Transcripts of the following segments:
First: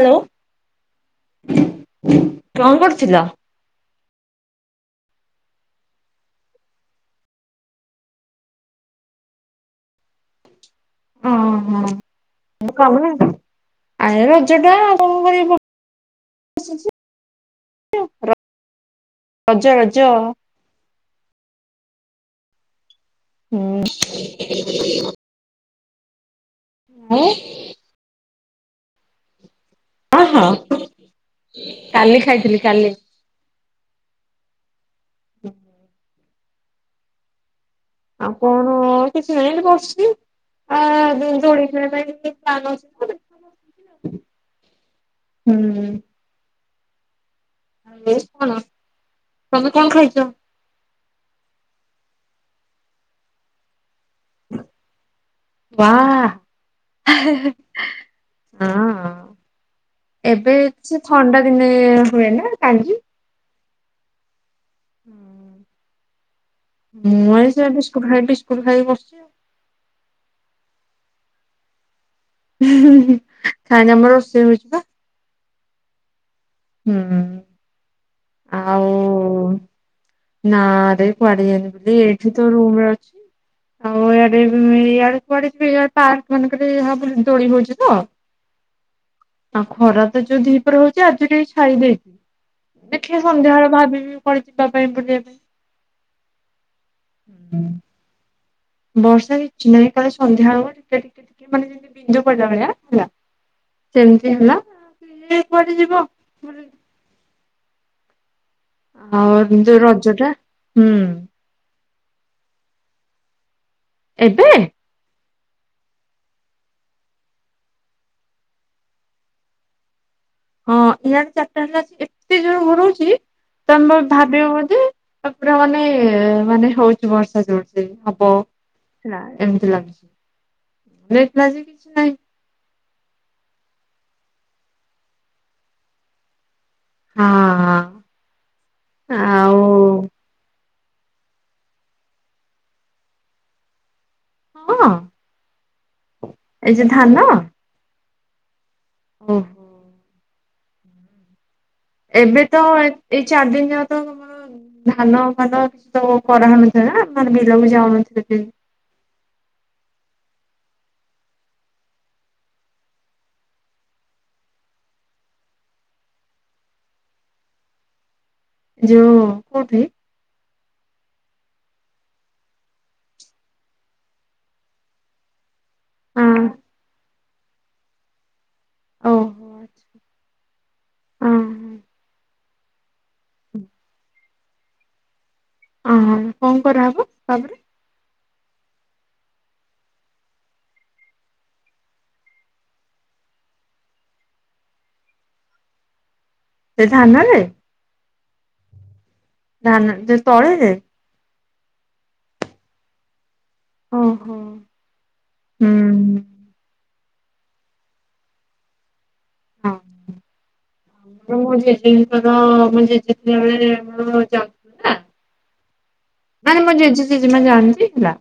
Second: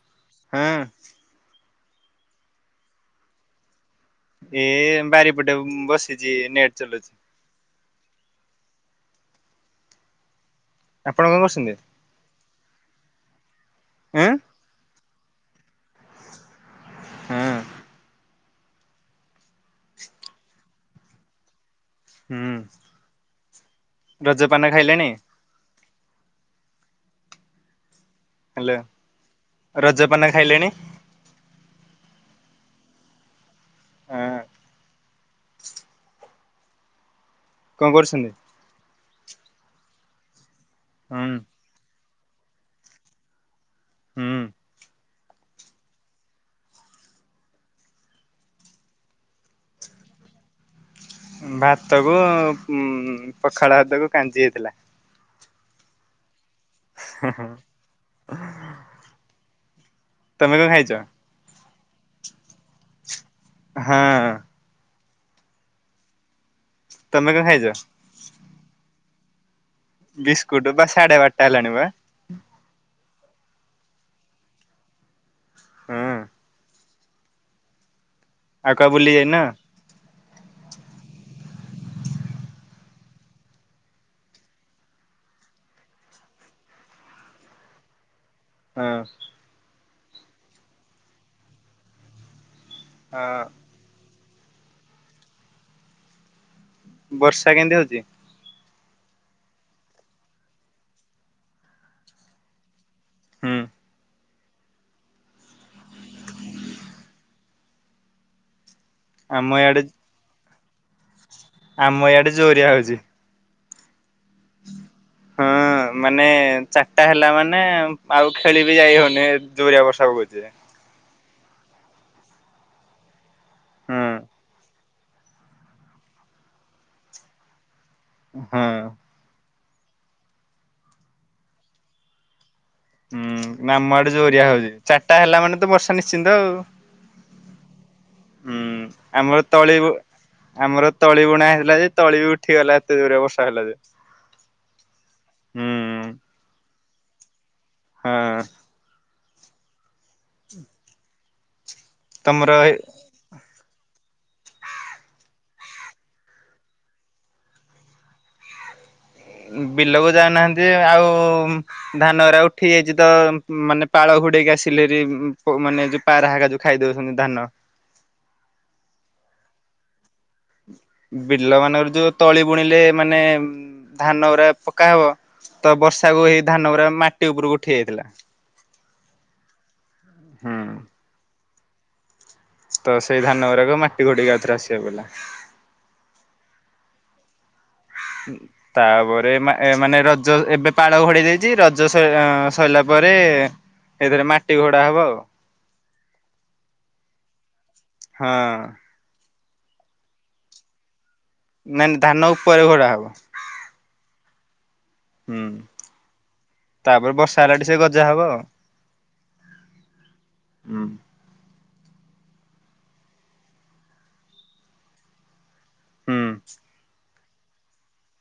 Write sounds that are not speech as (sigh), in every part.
Hello. ହଁ। କଣ କରୁଥିଲ? ଏ ବାରିପଟେ ବସିଛି ନେଟ୍ ଚଲୁଛି। ଆପଣ କଣ କରୁଛନ୍ତି? ଆଁ (unintelligible) ହଁ। ର ରଜ ରଜ। ହୁଁ ହୁଁ ରଜପାନ ଖାଇଲେଣି। ଆଁ ହେଲୋ ରଜପାନ ହଁ ଖାଇଲେଣି। କାଲି ଖାଇଥିଲି କାଲି। ହଁ। କଣ ଆଉ କରୁଛନ୍ତି? କଣ କିଛି ନାହିଁ ଏଠି ବସଛି ଆ ହୁଁ ଯୋଉ ଦୋଳି ଖେଳିଆ ପାଇଁ ଟିକେ (inaudible) ହୁଁ ହୁଁ। (unintelligible) କଣ ତମେ କଣ ଖାଇଚ? ଭାତ କୁ ଉଁ ପଖାଳ ଭାତକୁ କାଞ୍ଜି ହେଇଥିଲା। ବା। ହଁ ତମେ ଏବେ କଣ ଖାଇଛ? ହେଇଛି ଥଣ୍ଡା ଦିନେ ହୁଏ ନା କାଞ୍ଜି? ହଁ। ହୁଁ ତମେ ମୁଁ କଣ ଆଉ ଖାଇଛ? ସେ ବିସ୍କୁଟ ଖାଇ ବିସ୍କୁଟ ଖାଇ ବସଚି। ବିସ୍କୁଟ ବା ସାଡେ ବାରଟା ହେଲାଣି ବା। ହୁଁ ହୁଁ ଖାଇନି ଆମ ରୋଷେଇ ହଉଚି ବା। ହୁଁ। ହୁଁ ହୁଁ। ଆଉ କା ବୁଲି ଯାଇନ? ନା ରେ କୁଆଡେ ଯାଇନଥିଲି ଏଇଠି ତ ରୁମ ରେ ଅଛି। ଆଉ ଇଆଡେ ବି ଇଆଡେ କୁଆଡେ ପି ପାର୍କ ମାନଙ୍କରେ ହା ବୁଲି ଦୋଳି ପଡିଚି ତ। ହଁ। ଆଉ ଖରା ତ ଯୋଉ ଦିପହରେ ହଉଚି ଆଜି ଟିକେ ଛାଇ ଦେଇଚି ଦେଖିଆ ହଁ ସନ୍ଧ୍ୟାବେଳେ ଭାବିବି। କୁଆଡେ ଯିବା ପାଇଁ ବୁଲିବା ପାଇଁ। ବର୍ଷା କେମତି ହଉଛି? ବର୍ଷା ହେଇଚି ନାହିଁ କାଲି ସନ୍ଧ୍ୟାବେଳୁ ଟିକେ ଟିକେ ଟିକେ ମାନେ ଯେମତି ବିନ୍ଦୁ ପଡିଲା ଭଳିଆ ହେଲା ହୁଁ ସେମତି ହେଲା ଆଉ କିଏ କୁଆଡେ ଯିବ ବୁଲି ଆଉ ଆମ କିନ୍ତୁ ଇଆଡେ ରଜ ଟା ହୁଁ। ଆମ ଇଆଡେ ଜୋରିଆ ହଉଚି। ଏବେ? ହଁ। ହଁ ମାନେ ଚାରଟା ହେଲା ମାନେ ଉଁ ଆଉ ଖେଳି ବିି ଯାଇ ହଉନି ଜୋରିଆ ବର୍ଷା ପକଉଚି ଯେ। ହଁ ଇଆଡେ ଚାରଟା ହେଲା (inaudible) ଏତେ ଜୋରେ ଘୋରଉଚି ତମେ ହୁଁ ଭାବିବ ବୋଧେ ଏ ପୁରା ମାନେ ମାନେ ହଉଚି ବର୍ଷା ଜୋରସେ ହ ହଁ। ହେଲା ଏମତି ଲାଗୁଚି ଦେଖିଲା ବେଳକୁ କିଛି ନାହିଁ। ହୁଁ ନା ଆମ ଆଡେ ଜୋରିଆ ହଉଚି ଚାରଟା ହେଲା ମାନେ ତ ବର୍ଷା ନିଶ୍ଚିନ୍ତ ଆଉ। ହଁ ହୁଁ ଆମର ଆଉ ତଳି ବ ଆମର ତଳି ବୁଣା ହେଇଥିଲା ଯେ ତଳି ବି ଉଠିଗଲା ଏତେ ଜୋରେ ବର୍ଷା ହେଲା ଯେ। ହଁ ହୁଁ ଏଇ ଯୋଉ ଧାନ? ହଁ। ଓହୋ। ଏବେ ତମର ତ ଏ-ଏଇ ଚାର ଦିନି ଯାକ ତ ତମର ଧାନ ଫାନ କିଛି ତ ଆଉ କରାହଉନଥିବ ନା ମାନେ ବିଲକୁ ଯାଉନଥିବେ କେହି। ବିଲ କୁ ଯାଉନାହାନ୍ତି ଆଉ ଧାନ ଗୁରା ଉଠି ଯାଇଚି ତ ଉ ମାନେ ପାଳ ଘୁଡେଇକି ଆସିଲି ଭାରି ଉ ପ ମାନେ ଯୋଉ ପାରା ହାରିକା ଯୋଉ ଖାଇ ଦଉଛନ୍ତି ଧାନ। ଯୋଉ କୋଉଠି? ବିଲ ମାନଙ୍କରେ ଯୋଉ ତଳି ବୁଣିଲେ ମାନେ ଉଁ ଧାନ ଗୁରା ପକା ହବ ତ ବର୍ଷା କୁ ଏଇ ହଁ। ଧାନ ଗୁରା ମାଟି ଉପୁରୁକୁ ଉଠିଯାଇଥିଲା। ହୁଁ। ହଁ, ତ ସେଇ ଧାନ ଗୁରାକ ମାଟି ଘୋଡ଼େଇକି ଆଉ ଥରେ ଆସିବାକୁ ପଇଲା। ଓହୋ କଣ କରାହବ ତାପରେ? ତାପରେ ଏ ମାନେ ରଜ ଏବେ ପାଳ ଘୋଡ଼ାଯାଇଚି ଦେଇଛି ରଜ ଅଁ ସଇ ସଇଲା ପରେ ହେଇଥେରେ ମାଟି ଘୋଡା ହବ ଆଉ। ସେ ଧାନରେ? ହଁ ଅଁ। ଧାନ ଯୋଉ ତଳିରେ? ମେନ ଧାନ ଉପରେ ଘୋଡା ହବ। ଓହୋ! ହୁଁ। ତାପରେ ବର୍ଷା ହେଲାଠୁ ସିଏ ଗଜା ହବ ଆଉ। ହୁଁ। ମୁଁ ଜେଜେଙ୍କର ମୋ ଜେଜେଥିଲା ବେଳେଆମର ଜା ହୁଁ ମାନେ ମୋ ଜେଜେ ଜେଜେମା ଜାଣନ୍ତି ହେଲା।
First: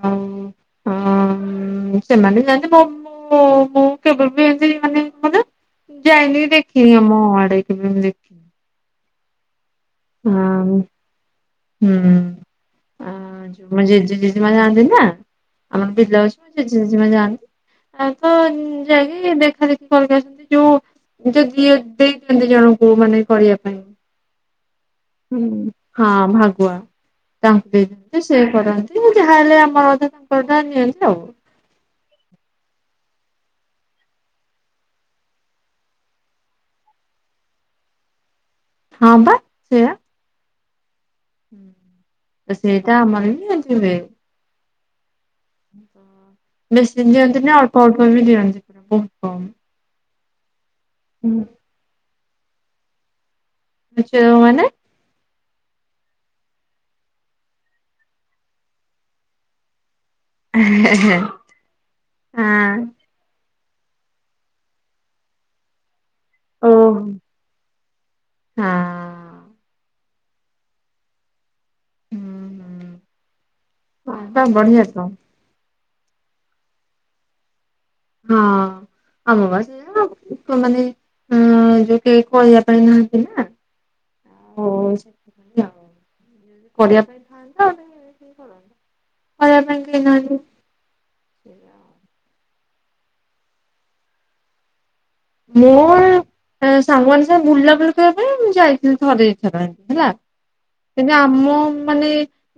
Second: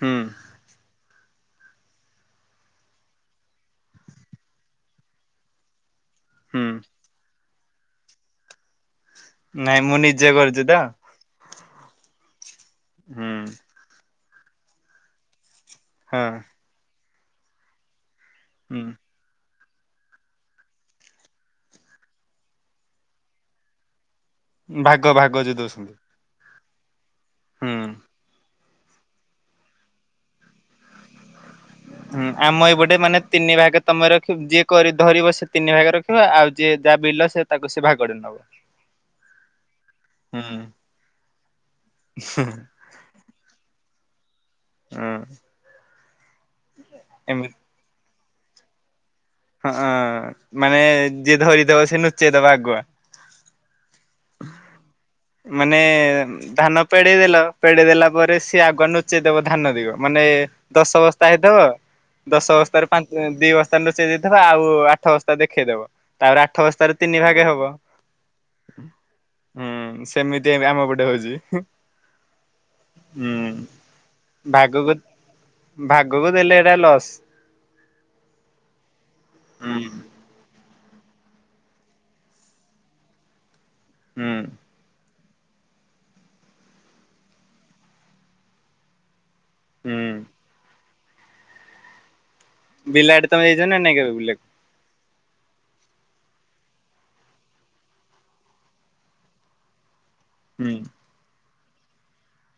ହୁଁ ହଁ ସେମାନେ ଯାଆନ୍ତି ମୋ ବୋଉ କେବେ ବି ହିନ୍ତି ମାନେ ମାନେ ଯାଇନି ହୁଁ। ଦେଖିନି ଆମ ଆଡ଼େ କେବେ ଦେଖିନି। ନାଇଁ ମୁଁ ନି ହଁ ହୁଁ ହୁଁ ମୋ ଜେଜ ଜେଜି ମା ଯାଆନ୍ତି ନା ଆମର ବିଲ ହଁ ଅଛି ସେ ଜେଜେ ଯେଜିମା ଯାଆନ୍ତି ଆଉ ତ ହୁଁ। ଯାଇକି ଦେଖା ଦେେଖି କରିକି ଆସନ୍ତି ଯୋଉ ଯଦି ଦେଇ ଦିଅନ୍ତି ଜଣଙ୍କୁ ମାନେ କରିବା ପାଇଁ। ଭାଗ ଭା ହଁ ଭାଗୁଆ ତାଙ୍କୁ ହୁଁ। ଦିଅନ୍ତି ସିଏ କରନ୍ତି ଯାହାହେଲେ ଆମର ଅଧା ତାଙ୍କର ଅଧା ନିଅନ୍ତି ଆଉ ହୁଁ ଆମ ଏଇ ପଟେ ମାନେ ତିନି ଭାଗେ ତମେ ରଖିବ ଯିଏ ଧରିବ ସେ ତିନି ଭାଗେ ରଖିବ ଆଉ ଯିଏ ଯାହା ବିଲ ସେ ତାକୁ ସେ ଦ୍ଭାଗ ଟେ ନବ ହଁ ପା ସେୟା ହୁଁ। ସେଇଟା ଆମର ବି ଏମିତି ହୁଏ। ହଁ। ବେଶୀ ଦିଅନ୍ତି ଏମିତି ନା ଅଳ୍ପ ଅଳ୍ପ ବି ଦିଅନ୍ତି ବହୁତ କମ ହଁ ମାନେ ଯିଏ ଧରିଦବ ସେ ନୁଚେଇଦବ ଆଗୁଆ ଯେଉ ମାନେ ମାନେ ଧାନ ପେଡେଇଦେଲ ପେଡେଇ ଦେଲା ପରେ ସିଏ ଆଗୁଆ ନୁଚେଇଦବ ଧାନ ତିକ ମାନେ ଦଶ ହଁ ବସ୍ତା ହେଇଥବ ଦଶ ବସ୍ତାରୁ ପା ଦି ବସ୍ତା ନୁଚେଇ ଦେଇଥିବ ଆଉ ଆଠ ବସ୍ତା ଦେଖେଇଦବ ତାପରେ ଆଠ ବସ୍ତାରେ ଓହୋ। ତିନି ଭାଗେ ହବ ହଁ। ହୁଁ ସେମିତି ଆମ ଏବେ ପଟେ ହଉଛି ହୁଁ ହୁଁ ହୁଁ ବା ବଢିଆ ଭାଗକୁ ତ। ଭାଗକୁ ଦେଲେ ଏଟା ଲସ୍ ହଁ ଆଉ ମବାଜ ହୁଁ ତ ମମାନେେ (unintelligible) ହୁଁ ଯୋଉ କେହି କହିବା ପାଇଁ ନାହାଁନ୍ତି ନା ହୁଁ। ହ ସେଥିପାଇଁ ଆଉ କରିବା ପାଇଁ ଥାନ୍ତା ଆଉ କରନ୍ତା (unintelligible) କହିବା ପାଇଁ କେହି ହୁଁ ନାହାଁନ୍ତି। ବିଲ ଆଡେ ତମେ ଯାଇଛ ନା ନାଇଁ କେବେ ବୁଲିବାକୁ? ମୁଁ ସାଙ୍ଗମାନଙ୍କ ସାଙ୍ଗେ ବୁଲାବୁଲି କରିବା ପାଇଁ ମୁଁ ଯାଇଥିଲି ଥରେ ଦିଥର ହେଲା ହୁଁ। କିନ୍ତୁ ଆମ ମାନେ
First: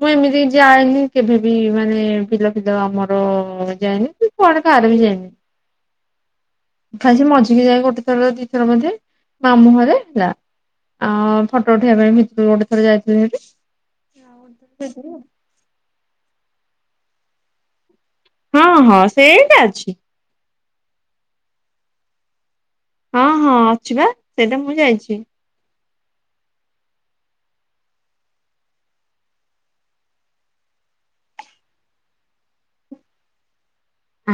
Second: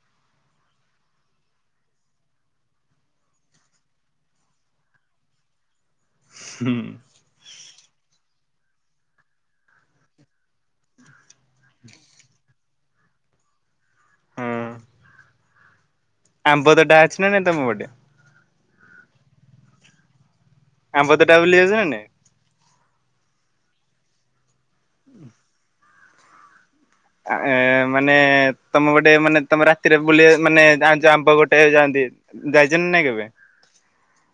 ମୁଁ ଏମିତି ଯାଏନି କେଭେବିି ମାନେ ବିଲଫିଲ ଆମର ଯାଏନି କି କୁଆଡେ କାହାର ବି ଯାଇନି ହୁଁ। ସେ ସେ ମଜା (unintelligible) ଯାଇ ଗୋଟେ ଥର ଦିଥର ମଧ୍ୟ ମାମୁଁରେ ହେଲା ଆଉ ଫଟୋ ଉଠେଇ ପାଇଁ ଭିତରୁ ଗୋଟେ ଥର ଯାଇଥିଲି ହଁ ସେଠି ଆମ୍ବ ତୋଟା ଅଛି ନା ନାଇ ତମ ପଟେ ହଁ ହଁ ସେଇଟା ଅଛି ଆମ୍ବ ତୋଟା ବୁଲି ବାକୁ ଯାଉନି ହଁ ହଁ ଅଛି ବା ସେଇଟା ମୁଁ ଯାଇଛି ମାନେ ତମେ ଗୋଟେ ମାନେ ତମେ ରାତିରେ ବୁଲ ମାନେ ଆ ଆମ୍ବ ଗୋଟେ ଯାଆନ୍ତି ଯାଇଛନ୍ତି ନାଇଁ କେବେ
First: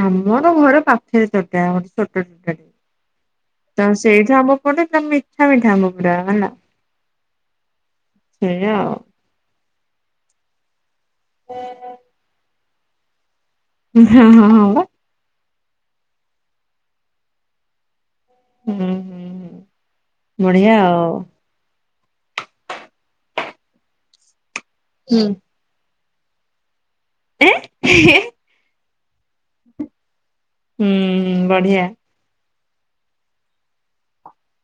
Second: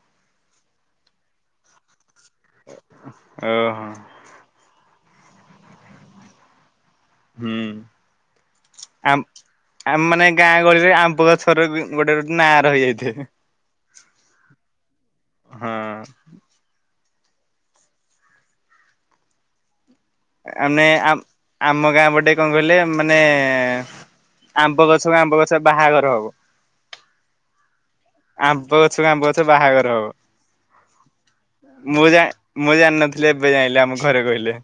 ଆମର ଘର ପାଖରେ ତୋଟା ଛୋଟ ତୋଟା ଓହୋ ତ ସେଇଠି ଯୋଗ ଆମ୍ବ ପଡ଼େ ମିଠା ମିଠା ଆମ୍ବ ପୁରା ହୁଁ ସେଇଆ ଆଉ। ଆ ଆ ମାନେ ଗାଁ ଗହଳିରେ ଆମ୍ବ ଗଛର ଗୋଟେ ନା ରହିଯାଇଥିବେ। ହଁ ହଁ ହଁ ହଁ ହୁଁ ହୁଁ ହୁଁ ବଢିଆ ମାନେ ଆଉ। ଆମ ଗାଁ ଗୋଟେ କଣ କହିଲେ ମାନେ ଆମ୍ବ ଗଛ ହୁଁ ବା ଆମ୍ବ ଗଛ ବାହାଘର ହେବ। (unintelligible) ଆମ୍ବ ଗଛ କୂ ଆମ୍ବ ଅଛୁ ବାହାଘର ହବ। ହୁଁ ବଢିଆ ମୁଁ ଯାଏ ମୁଁ ଜାଣିିନଥିଲି ଏବେ ଜାଇଁଲି ଆମ ଘରେ କହିଲେ।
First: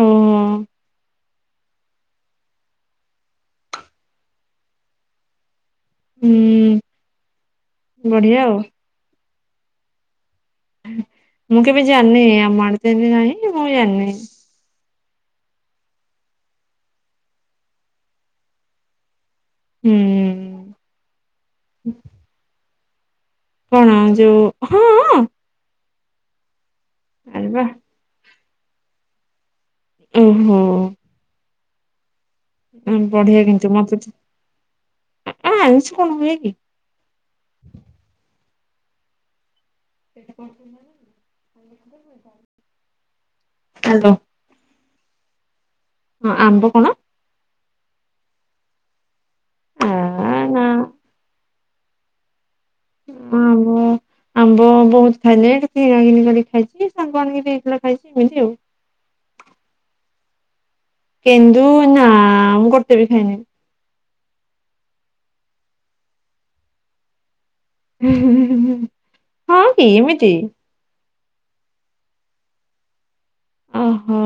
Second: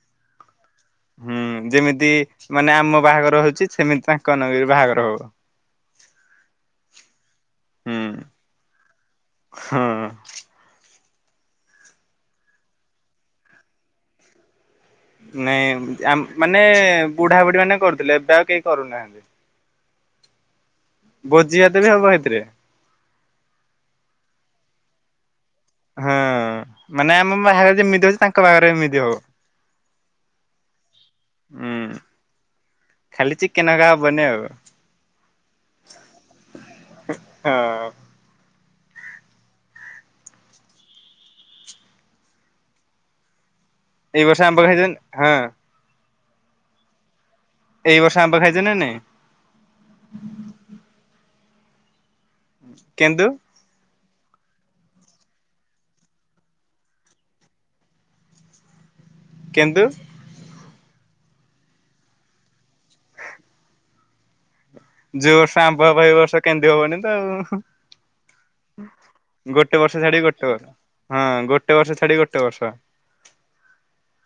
ଓହୋ। ହୁଁ, ଯେମିତି ମାନେ ଆମ ବାହାଘର ହଉଛି ସେମିତି ତାଙ୍କ ମାନଙ୍କ ବି ବାହାଘର ହବ। ହୁଁ ହୁଁ ବଢିଆ ଆଉ। ହଁ ମୁଁ କେବେ ଜାଣିନି ଆମଡ ନାହିଁ ମୁଁ ଜାଣିନି ନାଇଁ ମାନେ ବୁଢାବୁଢୀ ମାନେ କରୁଥିଲେ ଏବେ ଆଉ କେହି କରୁନାହାନ୍ତି। ହୁଁ ଭୋଜି ହାତେ ବି ହବ ସେଇଥିରେ କଣ ଯୋଉ ହଁ ହଁ ମାନେ ଆମ ଆରେ ବା ବାହାଘରେ ଯେମିତି ହଉଛି ତାଙ୍କ ବାଖରେ ଏମିତି ହବ ଓହୋ ହୁଁ ଖାଲିଛି ବଢିଆ କିନ୍ତୁ ଚିକେନ ହେରା ମତେ ତ ହବନି ଆ ଆଇଁଷ ଅଉ କଣ ହୁଏ କି? ହଁ ଆଜ ବର୍ଷା ଆମ୍ବ ଖାଇବନି ହଁ। ହଁ ଆମ୍ବ କଣ? ଏଇର୍ଷ ଆମ୍ବା ଖାଇଛ ନା ନାଇ? ହ ନା। କେନ୍ଦୁ? ଆମ୍ବ ଆମ୍ବ ବହୁତ ଖାଇଲେ ଟିକେ କିଣା କିଣି କର ଖାଇଛି ସାଙ୍ଗମାନେ ବବି ଦେଇଥିଲେ ଖାଇଛି ଏମିତି ଆଉ। କେନ୍ଦୁ? କେନ୍ଦୁ ନା ମୁଁ ଗୋଟାବି ଖାଇନିି। ଯୋଉ ବର୍ଷ ଆମ୍ୱ ହବ ଏଇ ବର୍ଷ କେନ୍ଦୁ ହବନି ତ ଆଉ। ହଁ ଗୋଟେ କି ବର୍ଷ ଛାଡି ଏମିତି ଗୋଟେ ବର୍ଷ। ହଁ ଗୋଟେ ବର୍ଷ ଛାଡି ଗୋଟେ ବର୍ଷ। ଓହୋ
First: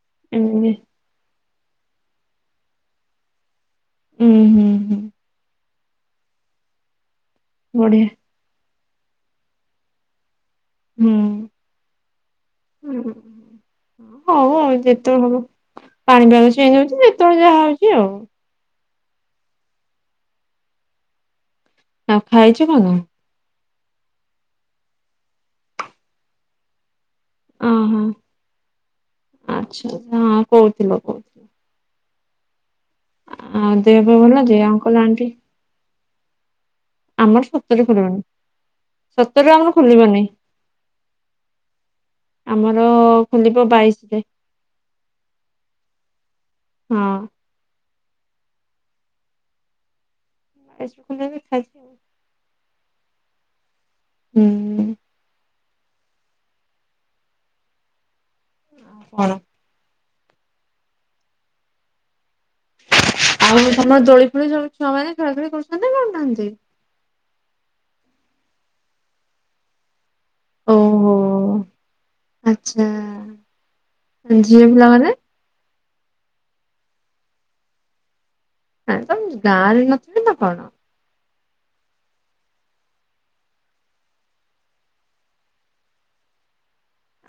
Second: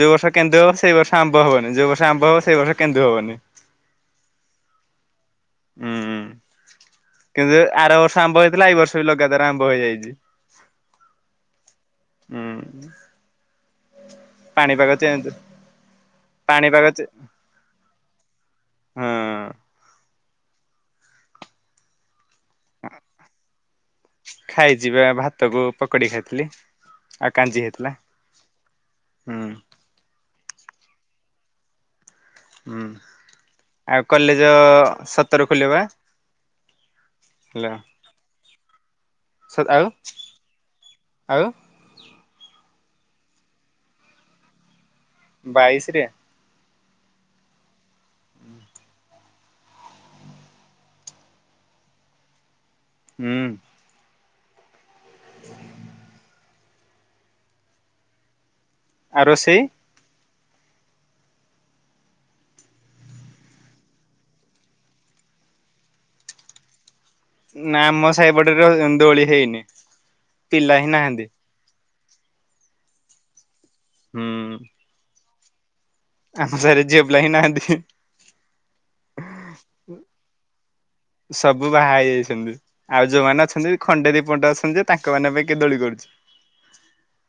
ଯେଉ ବର୍ଷ କେନ୍ଦୁ ଏମିତି ହବ ସେଇ ବର୍ଷ ଆମ୍ବ ହବନି ଯଉ ବର୍ଷ ଆମ୍ୱ ହବ ସେଇ ବର୍ଷ କେନ୍ଦୁ ହବନି। ହୁଁ, ହୁଁ, ହୁଁ ହୁଁ କିନ୍ତୁ ଆର ବଢିଆ ବର୍ଷ ଆମ୍ୱ ହେଇଥିଲା ଏଇ ବର୍ଷ ବି ଲଗାତାର ଆମ୍ୱ ହେଇଯାଇଛି। ହୁଁ ହୁଁ ହୁଁ (unintelligible) ପାଣିପାଗ ଯେତେବେଳେ ଚେଞ୍ଜ ହବ ପାଣି ପାାଗ ଚେଞ୍ଜ ପାଣିପାଗ ହେଉଚି। ଯେତେବେଳେ ଯାହା ହଉଚି ଆଉ। ହୁଁ ଆଉ ଖାଇଚୁ କଣ? ଖାଇଚିବା ଭାତକୁ ପକୁଡି ଖାଇଥିଲି। ଆ କାଞ୍ଜିି ହେଥିଲା। ଓହୋ। ହୁଁ ଆଚ୍ଛା ହଁ କହୁଥିଲ କହୁଥି ହୁଁ ଦେହ ଆଉ ପା ଭଲ କଲେଜ ଯେ ଅଙ୍କଲ ଆଣ୍ଟି? ସତର ଖୋଲିବ ବା ଆମର ହେଲା ସତରେ ଖୋଲିବନି। ସତର ରେ ଆମର ଆଉ ଖୋଲିବନି। ଆଉ ଆମର ଖୋଲିବ ବାଇଶ ରେ ବାଇଶ ରେ? ହଁ ଆଜି ସ୍କୁଲ ଜାଇଥିଲି ଖା ହୁଁ ହୁଁ ଆଉ କଣ ରୋଷେଇ ଆଉ ତମର ଦୋଳି ଫୋଳି ସବୁ ଛୁଆ ମାନେ ଖେଳା ଖେଳି କରୁଛନ୍ତି ନା କରୁ ନାହାନ୍ତି? ନା ଆମ ସାହିପଟେରେ ଦୋଳି ହେଇନି। ପିଲା ଓ ହିଁ ହୋ ନାହାନ୍ତି। ଆଚ୍ଛା ହୁଁ ଝିଅ ପିଲାମାନେ। ଆମ ସାହିରେ ଝିଅ ପିଲା ହିଁ ନାହାନ୍ତି। ଆରେ ତମ୍ ଗାଁରେ ନଥିଲେ ନା କଣ? ସବୁ ବାହା ହେଇ ଯାଇଚନ୍ତି? ଆଉ ଯୋଉମାନେ ଅଛନ୍ତି ଖଣ୍ଡେ ଦୀପଟ ଅଛନ୍ତି ଯେ ତାଙ୍କ ମାନେ ପାଇଁ କେଏ ଦୋଳି କରୁଚି।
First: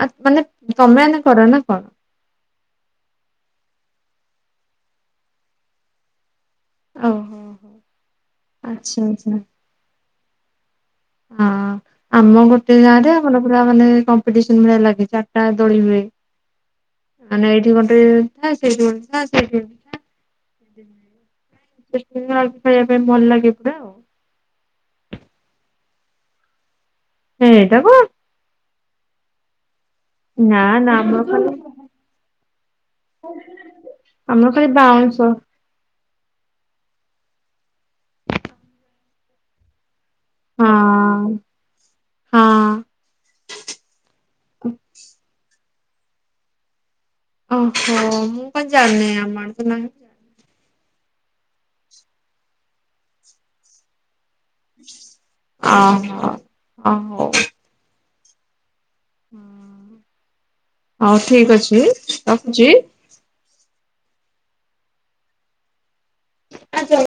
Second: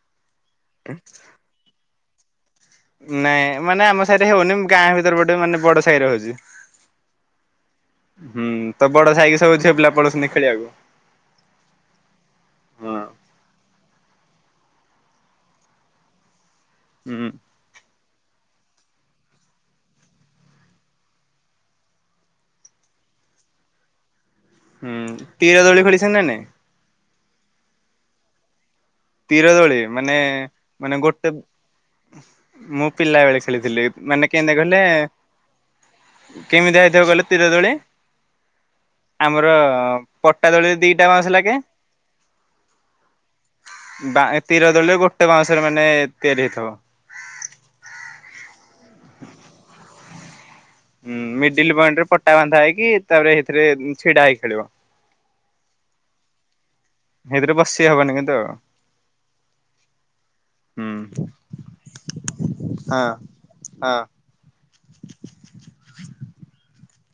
ଆତ ମାନେ ତମେ ଆମେ କର ନା କଣ? ନାଇଁ ମାନେ ଆମ ସାହିରେ ହିଁ ହୋଉନି ଗାଁ ଭିତରେ ପଟେ ମାନେ ବଡ ସାହି ଆଡେ ହୋଉଚି। ଓହୋ ହୋ ହୁଁ ତ ଆଚ୍ଛା ବଡ ଆଚ୍ଛା ସାଇକି ସବୁ ଝିଅ ପିଲା ପଳଉଚନ୍ତିି ଖେଳିବାକୁ। ହଁ ଆମ ଗୋଟେ ଗାଁ ହଁ ରେ ଆମର ପୁରା ମାନେ କମ୍ପିଟିସନ ଭଳିଆ ଲାଗେ ଚାରିଟା ଦୋଳି ହୁଏ। ହୁଁ ଆ ଏଇଠି ଗୋଟେ ଲା ସେଠ ଲା ସେଠ ଲା (unintelligible) ହୁଁ ତୀଳ ଦୋଳି ଫୋଳି (unintelligible) ସେ ଟାକୁ ତୀର ଦୋଳି ମାନେ ନା ନା ମାନେ ଆମର ଗୋଟେ ଖାଲି ମୁଁ ପିଲା ବେଳେ ଖେଳିଥିଲି ମାନେ ଆମର କିମଦା ଖାଲି କହିଲେ ବାଉଁଶ କେମିତିଆ ହେଇଥିବ କହିଲେ ତୀରଦୋଳି? ଆମର ପଟା ଦୋଳିରେ ଦିଟା ହଁ ବାଉଁଶ ଲାଗେ। ହଁ ବା ତୀର ଦୋଳି ରେ ଗୋଟେ ବାଉଁଶରେ ମାନେ ତିଆରି ହେଇଥିବ। ଓ ହୋ ମୁଁ କାଇଁ ଜାଣିନି ଆମ ଆଡେ ତ ନାହିଁ। ହୁଁ ମିଡିଲ ପଏଣ୍ଟ ରେ ପଟା ବାନ୍ଧା ହେଇକି ତାପରେ ଏଇଥିରେ ଛିଡା ହେଇକି ଖେଳିବ। ଅ ହ ସେଇଥିରେ ବସି ହବନି କିନ୍ତୁ ଆଉ। ହୁଁ ହୁଁ ହଉ ଠିକ ଅଛି ରଖୁଚି। ହଁ ହଁ (unintelligible)